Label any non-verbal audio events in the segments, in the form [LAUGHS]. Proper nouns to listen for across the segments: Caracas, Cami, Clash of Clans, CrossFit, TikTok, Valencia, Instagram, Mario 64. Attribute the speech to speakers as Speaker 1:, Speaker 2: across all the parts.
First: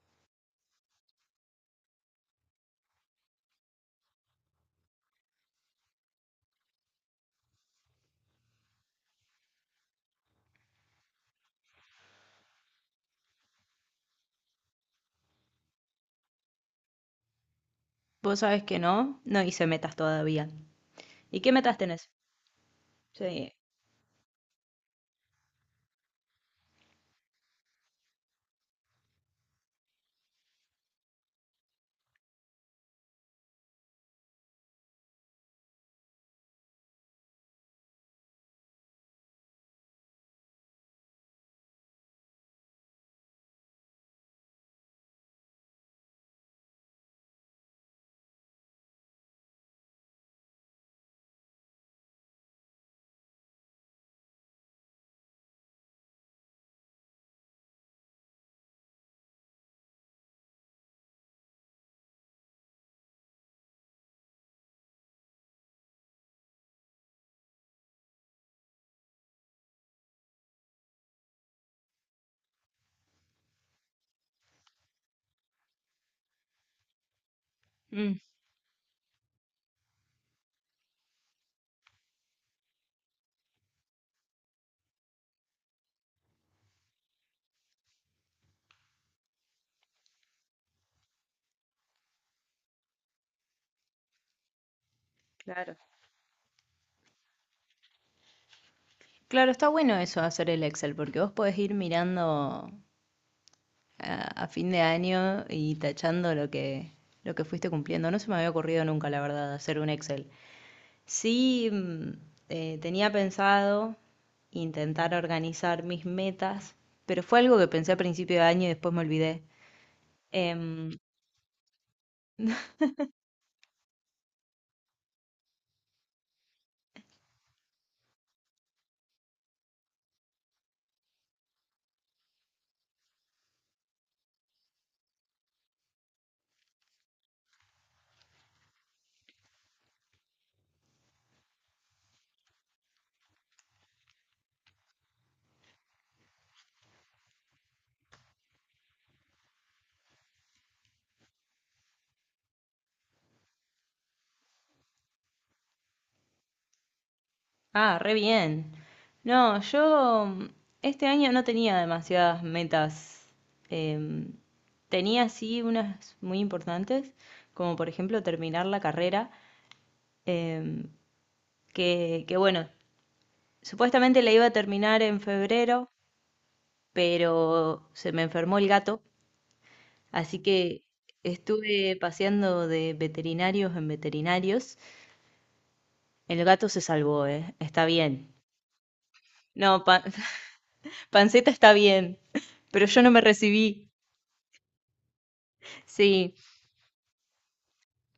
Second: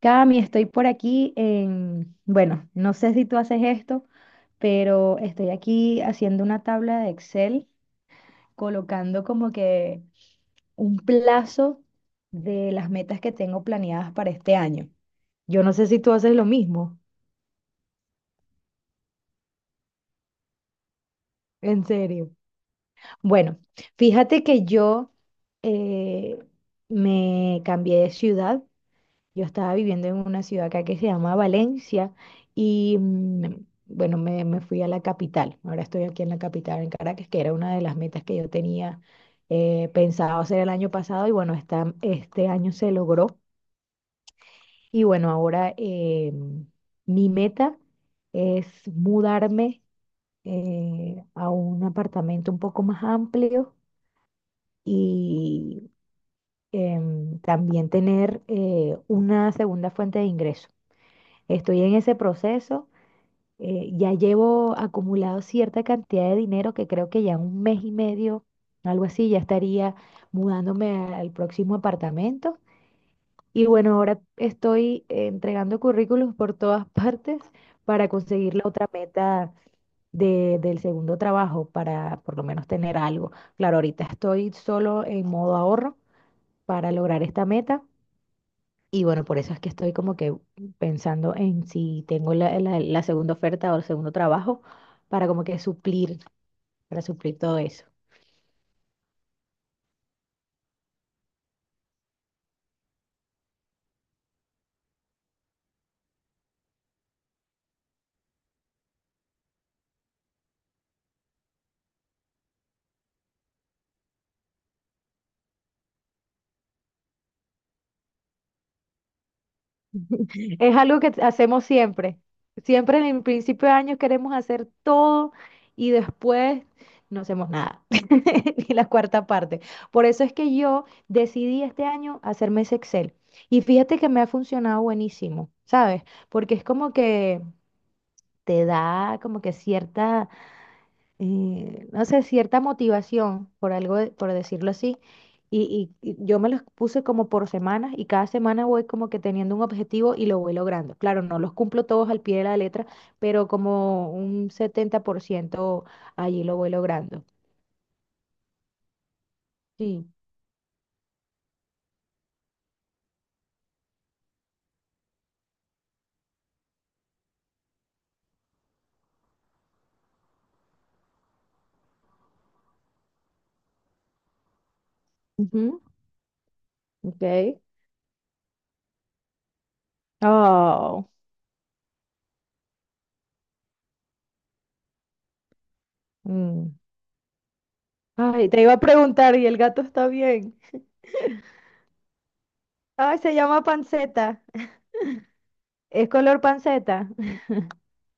Speaker 1: Cami, estoy por aquí en, bueno, no sé si tú haces esto, pero estoy aquí haciendo una tabla de Excel, colocando como que un plazo de las metas que tengo planeadas para este año. Yo no sé si tú haces lo mismo,
Speaker 2: Vos sabés que no hice metas todavía. ¿Y qué metas
Speaker 1: en
Speaker 2: tenés?
Speaker 1: serio.
Speaker 2: Sí.
Speaker 1: Bueno, fíjate que yo eh, me cambié de ciudad. Yo estaba viviendo en una ciudad acá que se llama Valencia y bueno, me fui a la capital. Ahora estoy aquí en la capital, en Caracas, que era una de las metas que yo tenía pensado hacer el año pasado y bueno, este año se logró. Y bueno, ahora mi meta es mudarme a un apartamento un poco más amplio y también tener una segunda fuente de ingreso. Estoy en ese proceso. Ya llevo acumulado cierta cantidad de dinero que creo que ya un mes y medio, algo así, ya estaría mudándome al próximo apartamento. Y bueno, ahora estoy entregando currículos por todas [LAUGHS] partes para
Speaker 2: Mm,
Speaker 1: conseguir la otra meta del segundo trabajo, para por lo menos tener algo. Claro, ahorita estoy solo en modo ahorro para lograr esta meta y bueno, por eso es que estoy como que pensando en si tengo la segunda oferta o el segundo trabajo para como que
Speaker 2: claro.
Speaker 1: suplir, para suplir todo eso.
Speaker 2: Claro, está bueno eso de hacer el Excel, porque vos podés ir mirando a fin de año y tachando lo que fuiste cumpliendo. No se me había ocurrido nunca, la verdad, hacer un Excel. Sí, tenía pensado intentar organizar mis metas, pero fue algo que pensé a principio de año y después me olvidé.
Speaker 1: Es
Speaker 2: Em,
Speaker 1: algo que hacemos siempre. Siempre en el principio de año queremos hacer todo y después no hacemos nada, [LAUGHS] ni la cuarta parte. Por eso es que yo decidí este año hacerme ese Excel. Y fíjate que me ha funcionado buenísimo, ¿sabes? Porque es como que te da como que cierta no sé, cierta motivación, por algo, por decirlo así. Y yo me los puse como por semanas y cada semana voy como que teniendo un objetivo y lo voy logrando. Claro, no los cumplo todos al pie de la letra, pero como un 70% allí lo voy logrando.
Speaker 2: Ah, re bien. No,
Speaker 1: Sí.
Speaker 2: yo este año no tenía demasiadas metas. Em, tenía sí unas muy importantes, como por ejemplo terminar la carrera, em, que bueno, supuestamente la iba a terminar en
Speaker 1: Ujú.
Speaker 2: febrero, pero
Speaker 1: Ok.
Speaker 2: se me enfermó el gato, así que
Speaker 1: Oh.
Speaker 2: estuve paseando de veterinarios en veterinarios. El gato
Speaker 1: Mm.
Speaker 2: se salvó, está bien.
Speaker 1: Ay, te iba a preguntar, ¿y el
Speaker 2: No,
Speaker 1: gato
Speaker 2: pa-
Speaker 1: está
Speaker 2: [LAUGHS]
Speaker 1: bien?
Speaker 2: Panceta está bien, [LAUGHS] pero yo no
Speaker 1: Ay,
Speaker 2: me
Speaker 1: se llama
Speaker 2: recibí.
Speaker 1: panceta. ¿Es
Speaker 2: Sí,
Speaker 1: color panceta? [LAUGHS]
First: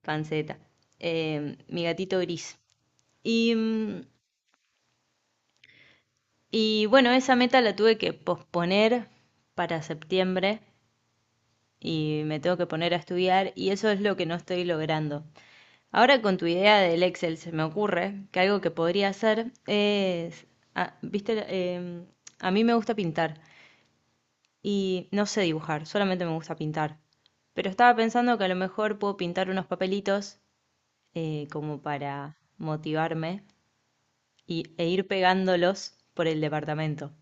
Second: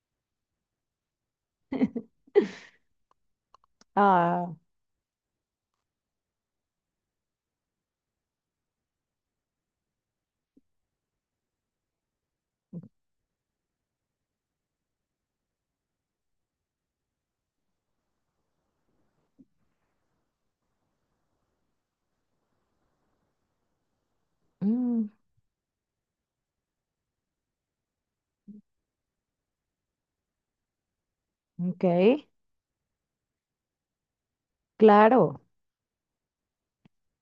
Speaker 2: panceta. Mi gatito gris. Y, mm,
Speaker 1: Ah,
Speaker 2: y bueno, esa meta la tuve que posponer para septiembre y me tengo que poner a estudiar y eso es lo que no estoy logrando. Ahora con tu idea del Excel se me ocurre que algo que podría hacer es, ah, viste, a mí me gusta pintar
Speaker 1: mm,
Speaker 2: y no sé dibujar, solamente me gusta pintar. Pero estaba pensando que a lo mejor puedo pintar unos papelitos como
Speaker 1: ok,
Speaker 2: para motivarme e ir
Speaker 1: claro.
Speaker 2: pegándolos por el departamento.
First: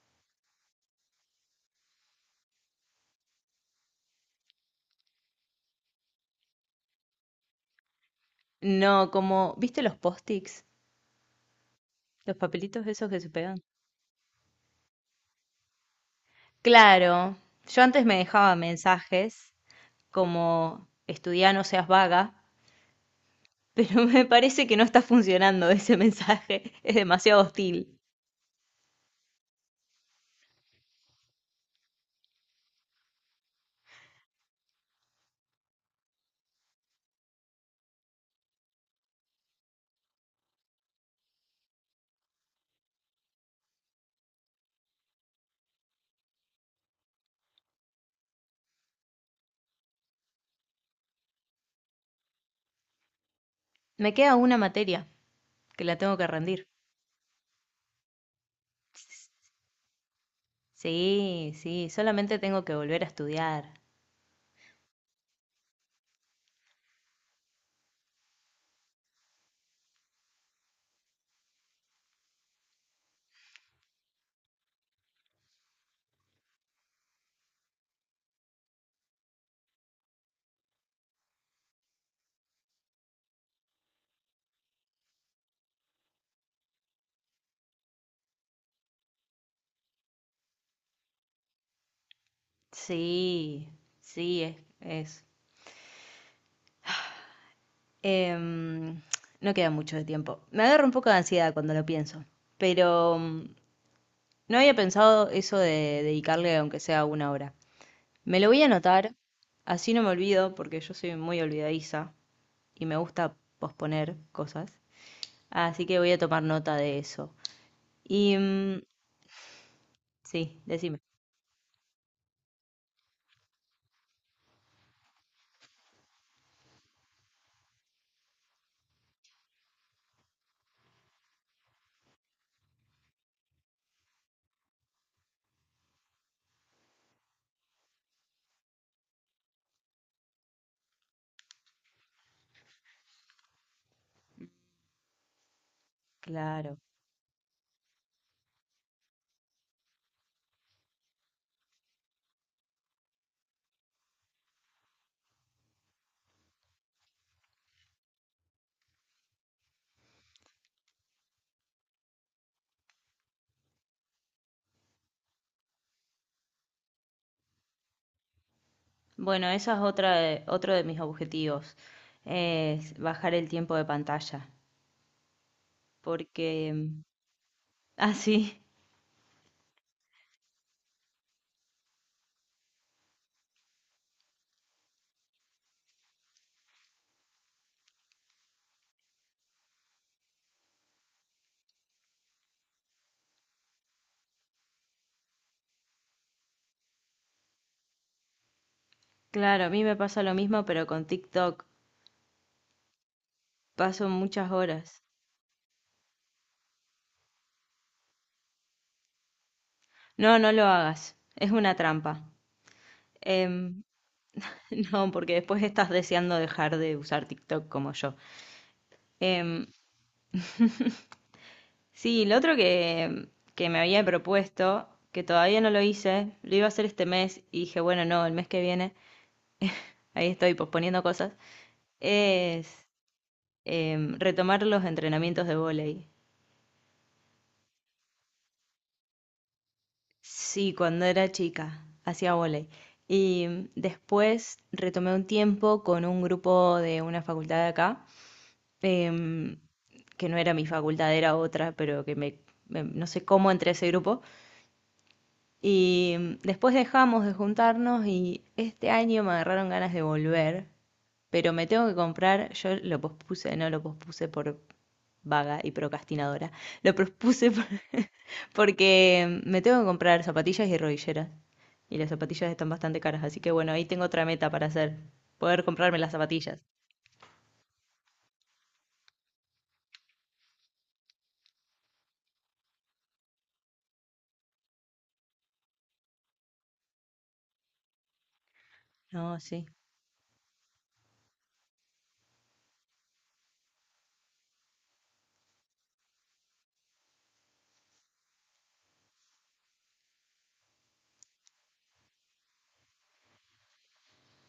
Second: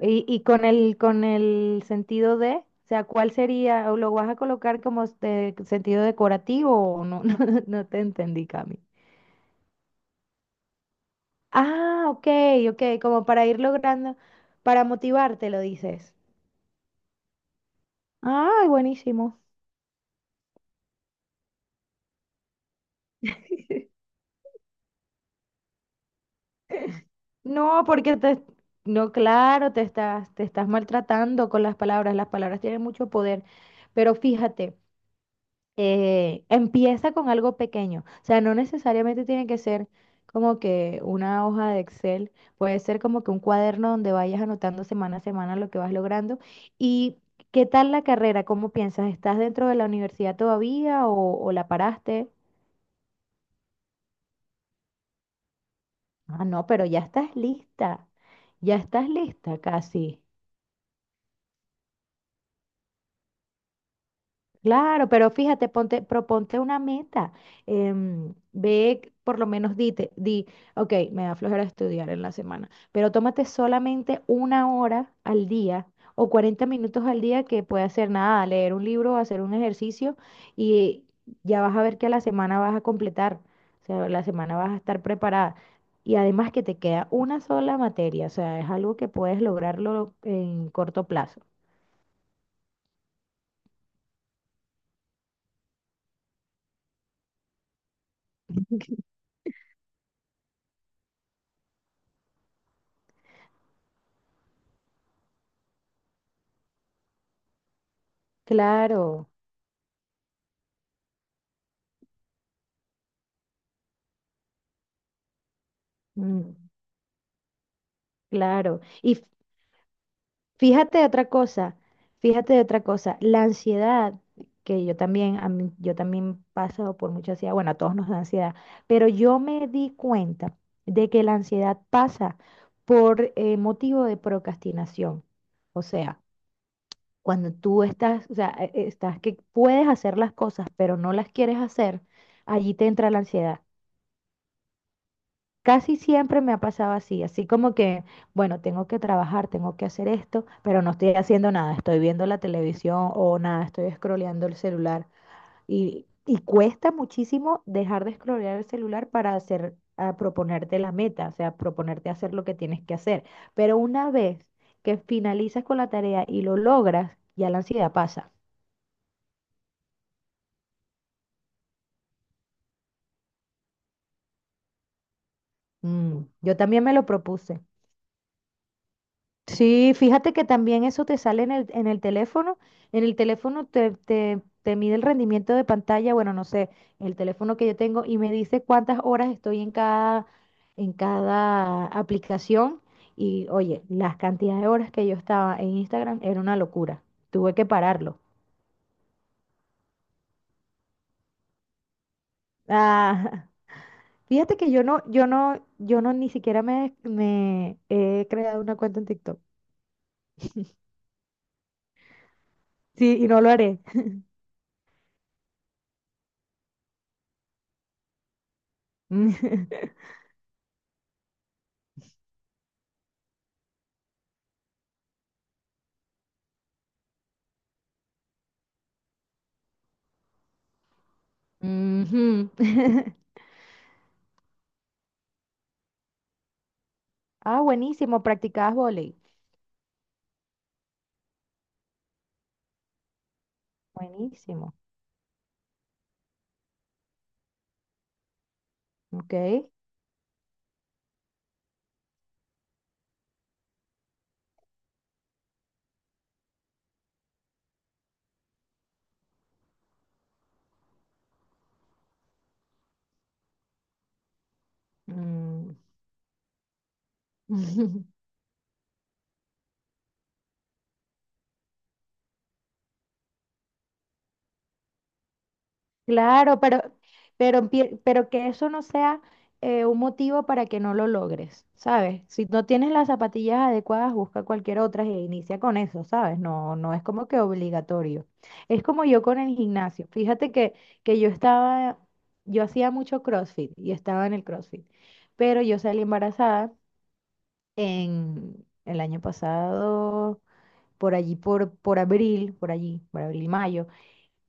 Speaker 1: Y con el sentido de, o sea, ¿cuál sería? ¿O lo vas a colocar como este sentido decorativo o no? [LAUGHS] No, no te entendí, Cami.
Speaker 2: No, como, ¿viste los post-its?
Speaker 1: Ah, ok,
Speaker 2: Los
Speaker 1: ok,
Speaker 2: papelitos esos que
Speaker 1: como
Speaker 2: se
Speaker 1: para ir
Speaker 2: pegan.
Speaker 1: logrando, para motivarte, lo dices.
Speaker 2: Claro, yo antes me dejaba
Speaker 1: Ay, buenísimo.
Speaker 2: mensajes como estudiá, no seas vaga,
Speaker 1: [LAUGHS]
Speaker 2: pero [LAUGHS] me parece que no está funcionando ese mensaje, [LAUGHS] es demasiado
Speaker 1: No,
Speaker 2: hostil.
Speaker 1: no, claro, te estás maltratando con las palabras. Las palabras tienen mucho poder. Pero fíjate. Empieza con algo pequeño. O sea, no necesariamente tiene que ser como que una hoja de Excel, puede ser como que un cuaderno donde vayas anotando semana a semana lo que vas logrando. ¿Y qué tal la carrera? ¿Cómo piensas? ¿Estás dentro de la universidad todavía o la paraste?
Speaker 2: Me queda una materia que la tengo que
Speaker 1: Ah,
Speaker 2: rendir.
Speaker 1: no, pero ya estás lista. Ya estás lista casi.
Speaker 2: Sí, solamente tengo que volver a estudiar.
Speaker 1: Claro, pero fíjate, ponte, proponte una meta. Ve, por lo menos dite, di, ok, me da flojera estudiar en la semana, pero tómate solamente una hora al día o 40 minutos al día que puede hacer nada, leer un libro, hacer un ejercicio y ya vas a ver que a la semana vas a completar, o sea, la semana vas a estar preparada. Y además que te queda una sola materia, o sea, es algo que puedes lograrlo en corto plazo.
Speaker 2: Sí, sí, es Em, no queda mucho de tiempo. Me agarra un poco de ansiedad cuando lo pienso, pero no había pensado eso de dedicarle aunque sea una hora. Me lo voy a anotar,
Speaker 1: Claro.
Speaker 2: así no me olvido, porque yo soy muy olvidadiza y me gusta posponer cosas. Así que voy a tomar
Speaker 1: Mm.
Speaker 2: nota de eso. Y
Speaker 1: Claro.
Speaker 2: mm,
Speaker 1: Y
Speaker 2: sí,
Speaker 1: fíjate
Speaker 2: decime.
Speaker 1: de otra cosa, fíjate de otra cosa, la ansiedad, que yo también, yo también paso por mucha ansiedad, bueno, a todos nos da ansiedad, pero yo me di cuenta de que la ansiedad pasa por motivo de procrastinación. O sea, cuando tú estás, o sea, estás que puedes hacer las cosas, pero no las quieres hacer, allí te entra la ansiedad. Casi siempre me ha
Speaker 2: Claro.
Speaker 1: pasado así, así como que, bueno, tengo que trabajar, tengo que hacer esto, pero no estoy haciendo nada, estoy viendo la televisión o nada, estoy scrolleando el celular. Y cuesta muchísimo dejar de scrollear el celular para hacer, a proponerte la meta, o sea, proponerte hacer lo que tienes que hacer. Pero una vez que finalizas con la tarea y lo logras, ya la ansiedad pasa.
Speaker 2: Bueno, esa es otro de mis objetivos, es bajar el tiempo de pantalla,
Speaker 1: Mm, yo
Speaker 2: porque
Speaker 1: también me lo propuse.
Speaker 2: [LAUGHS] así
Speaker 1: Sí, fíjate que también eso te sale en el teléfono. En el teléfono te mide el rendimiento de pantalla, bueno, no sé, el teléfono que yo tengo y me dice cuántas horas estoy en cada aplicación. Y oye, las cantidades de horas que yo estaba en Instagram era una locura. Tuve que pararlo.
Speaker 2: Claro, a mí me pasa lo mismo, pero con TikTok.
Speaker 1: Ah,
Speaker 2: Paso
Speaker 1: [LAUGHS]
Speaker 2: muchas
Speaker 1: fíjate que
Speaker 2: horas.
Speaker 1: yo no ni siquiera me he creado una cuenta en TikTok.
Speaker 2: No, no lo hagas. Es una trampa.
Speaker 1: Sí, y no lo haré.
Speaker 2: Em, [LAUGHS] no, porque después estás deseando dejar de usar TikTok como yo. Em,
Speaker 1: [LAUGHS]
Speaker 2: sí, que me había propuesto, que todavía no lo hice, lo iba a hacer este mes y dije, bueno, no, el mes que viene, ahí estoy posponiendo cosas,
Speaker 1: Ujú.
Speaker 2: es
Speaker 1: [LAUGHS]
Speaker 2: retomar los entrenamientos de vóley.
Speaker 1: Ah, buenísimo, practicabas vóley.
Speaker 2: Sí, cuando era chica, hacía vóley. Después
Speaker 1: Buenísimo.
Speaker 2: retomé un tiempo con un grupo de una facultad de acá,
Speaker 1: Ok.
Speaker 2: em, que no era mi facultad, era otra, pero no sé cómo entré a ese grupo. Después dejamos de juntarnos y este año me agarraron ganas de volver, pero me tengo que comprar, yo lo pospuse, no lo pospuse por vaga y
Speaker 1: Mm.
Speaker 2: procrastinadora, lo pospuse por-
Speaker 1: [LAUGHS]
Speaker 2: [LAUGHS] porque me tengo que comprar zapatillas y rodilleras. Y las zapatillas están bastante caras, así que bueno, ahí tengo otra meta para hacer, poder comprarme las
Speaker 1: Claro,
Speaker 2: zapatillas.
Speaker 1: pero que eso no sea un motivo para que no lo logres, ¿sabes? Si no tienes las zapatillas adecuadas, busca cualquier otra e inicia con eso, ¿sabes? No, no es como que obligatorio. Es como yo con
Speaker 2: No,
Speaker 1: el
Speaker 2: sí.
Speaker 1: gimnasio. Fíjate que yo estaba, yo hacía mucho CrossFit y estaba en el CrossFit, pero yo salí embarazada en el año pasado por allí, por abril, por allí, por abril, mayo,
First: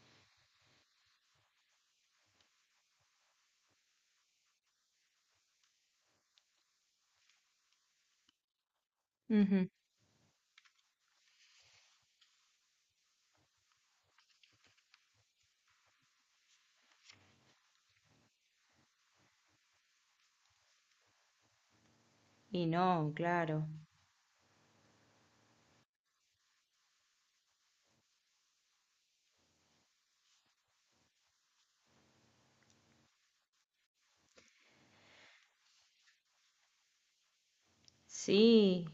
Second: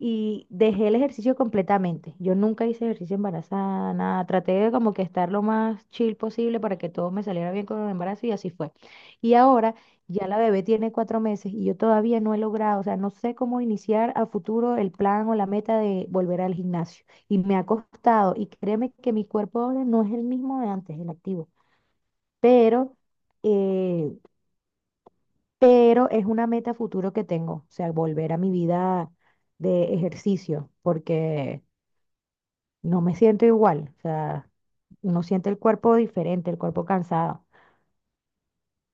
Speaker 1: y dejé el ejercicio completamente. Yo nunca hice ejercicio embarazada, nada. Traté de como que estar lo más chill posible para que todo me saliera bien con el embarazo y así fue. Y
Speaker 2: Ujú.
Speaker 1: ahora ya la bebé tiene 4 meses y yo todavía no he logrado, o sea, no sé cómo iniciar a futuro el plan o la meta de volver al gimnasio. Y me ha costado, y créeme que mi cuerpo ahora no es el mismo de antes, el activo,
Speaker 2: Y
Speaker 1: pero...
Speaker 2: no, claro.
Speaker 1: eh, pero es una meta futuro que tengo, o sea, volver a mi vida de ejercicio, porque no me siento igual, o sea, uno siente el cuerpo diferente, el cuerpo cansado.
Speaker 2: Sí.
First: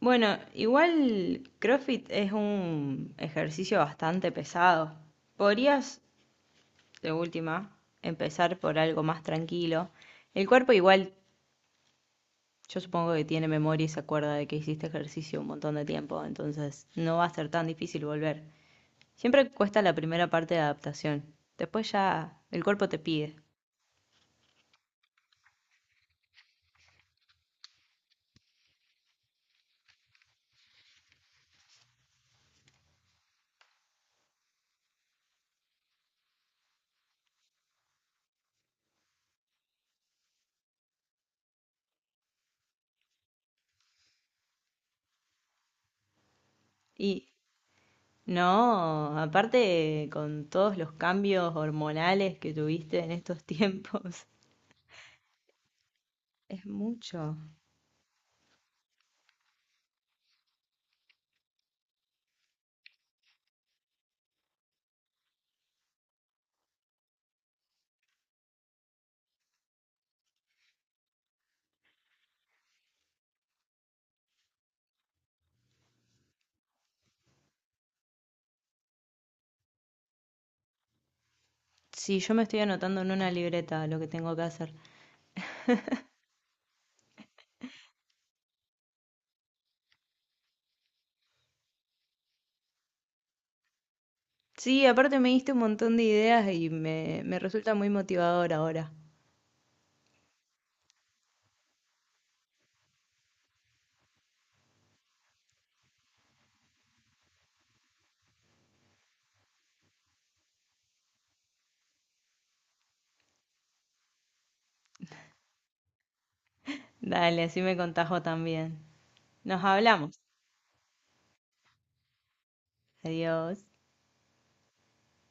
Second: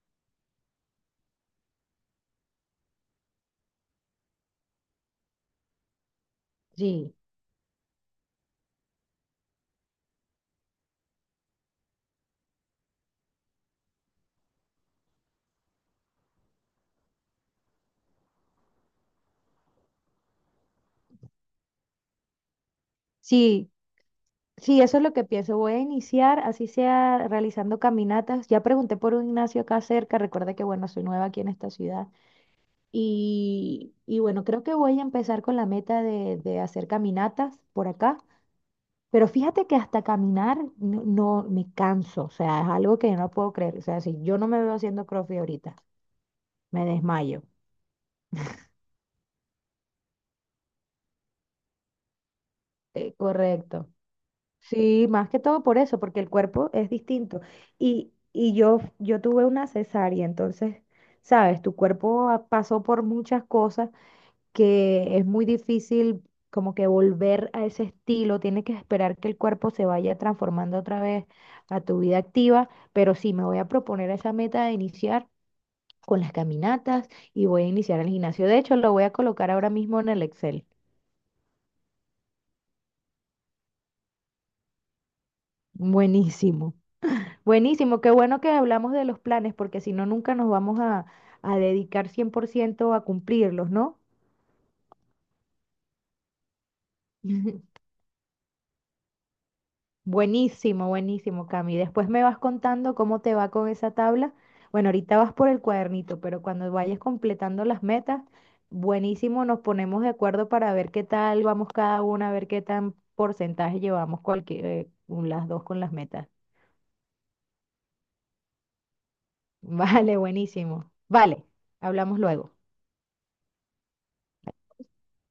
Speaker 2: Bueno, igual CrossFit es un ejercicio bastante pesado. Podrías, de
Speaker 1: Sí,
Speaker 2: última, empezar por algo más tranquilo. El cuerpo igual, yo supongo que tiene memoria y se acuerda de que hiciste ejercicio un montón de tiempo, entonces no va a ser tan difícil volver. Siempre cuesta la primera parte de adaptación. Después ya el cuerpo te pide.
Speaker 1: sí, sí, eso es lo que pienso. Voy a iniciar, así sea, realizando caminatas. Ya pregunté por un gimnasio acá cerca, recuerda que, bueno, soy nueva aquí en esta ciudad. Y bueno, creo que voy a empezar con la meta de hacer caminatas por acá. Pero fíjate que hasta caminar me canso, o sea, es algo que yo no puedo creer. O sea, si yo no me veo haciendo CrossFit ahorita, me
Speaker 2: Y
Speaker 1: desmayo.
Speaker 2: no, aparte con todos los cambios hormonales que tuviste en estos [LAUGHS]
Speaker 1: Correcto.
Speaker 2: tiempos.
Speaker 1: Sí, más que todo por eso, porque el
Speaker 2: Es
Speaker 1: cuerpo es
Speaker 2: mucho.
Speaker 1: distinto. Yo tuve una cesárea, entonces, sabes, tu cuerpo pasó por muchas cosas que es muy difícil como que volver a ese estilo, tienes que esperar que el cuerpo se vaya transformando otra vez a tu vida activa, pero sí, me voy a proponer esa meta de iniciar. Con las caminatas y voy a iniciar el gimnasio. De hecho, lo voy a colocar ahora mismo en el Excel.
Speaker 2: Sí, yo me estoy anotando en una libreta lo que tengo que hacer.
Speaker 1: Buenísimo, buenísimo. Qué bueno que hablamos de los planes, porque si no, nunca nos vamos a dedicar 100% a cumplirlos, ¿no?
Speaker 2: Sí, aparte me diste un montón de ideas me resulta
Speaker 1: [LAUGHS]
Speaker 2: muy motivador ahora.
Speaker 1: Buenísimo, buenísimo, Cami. Después me vas contando cómo te va con esa tabla. Bueno, ahorita vas por el cuadernito, pero cuando vayas completando las metas, buenísimo, nos ponemos de acuerdo para ver qué tal vamos cada una, a ver qué tan porcentaje llevamos cualquier, las dos con las metas.
Speaker 2: Dale, así me contajo también.
Speaker 1: [LAUGHS]
Speaker 2: Nos
Speaker 1: Vale,
Speaker 2: hablamos.
Speaker 1: buenísimo. Vale, hablamos luego.
Speaker 2: Adiós.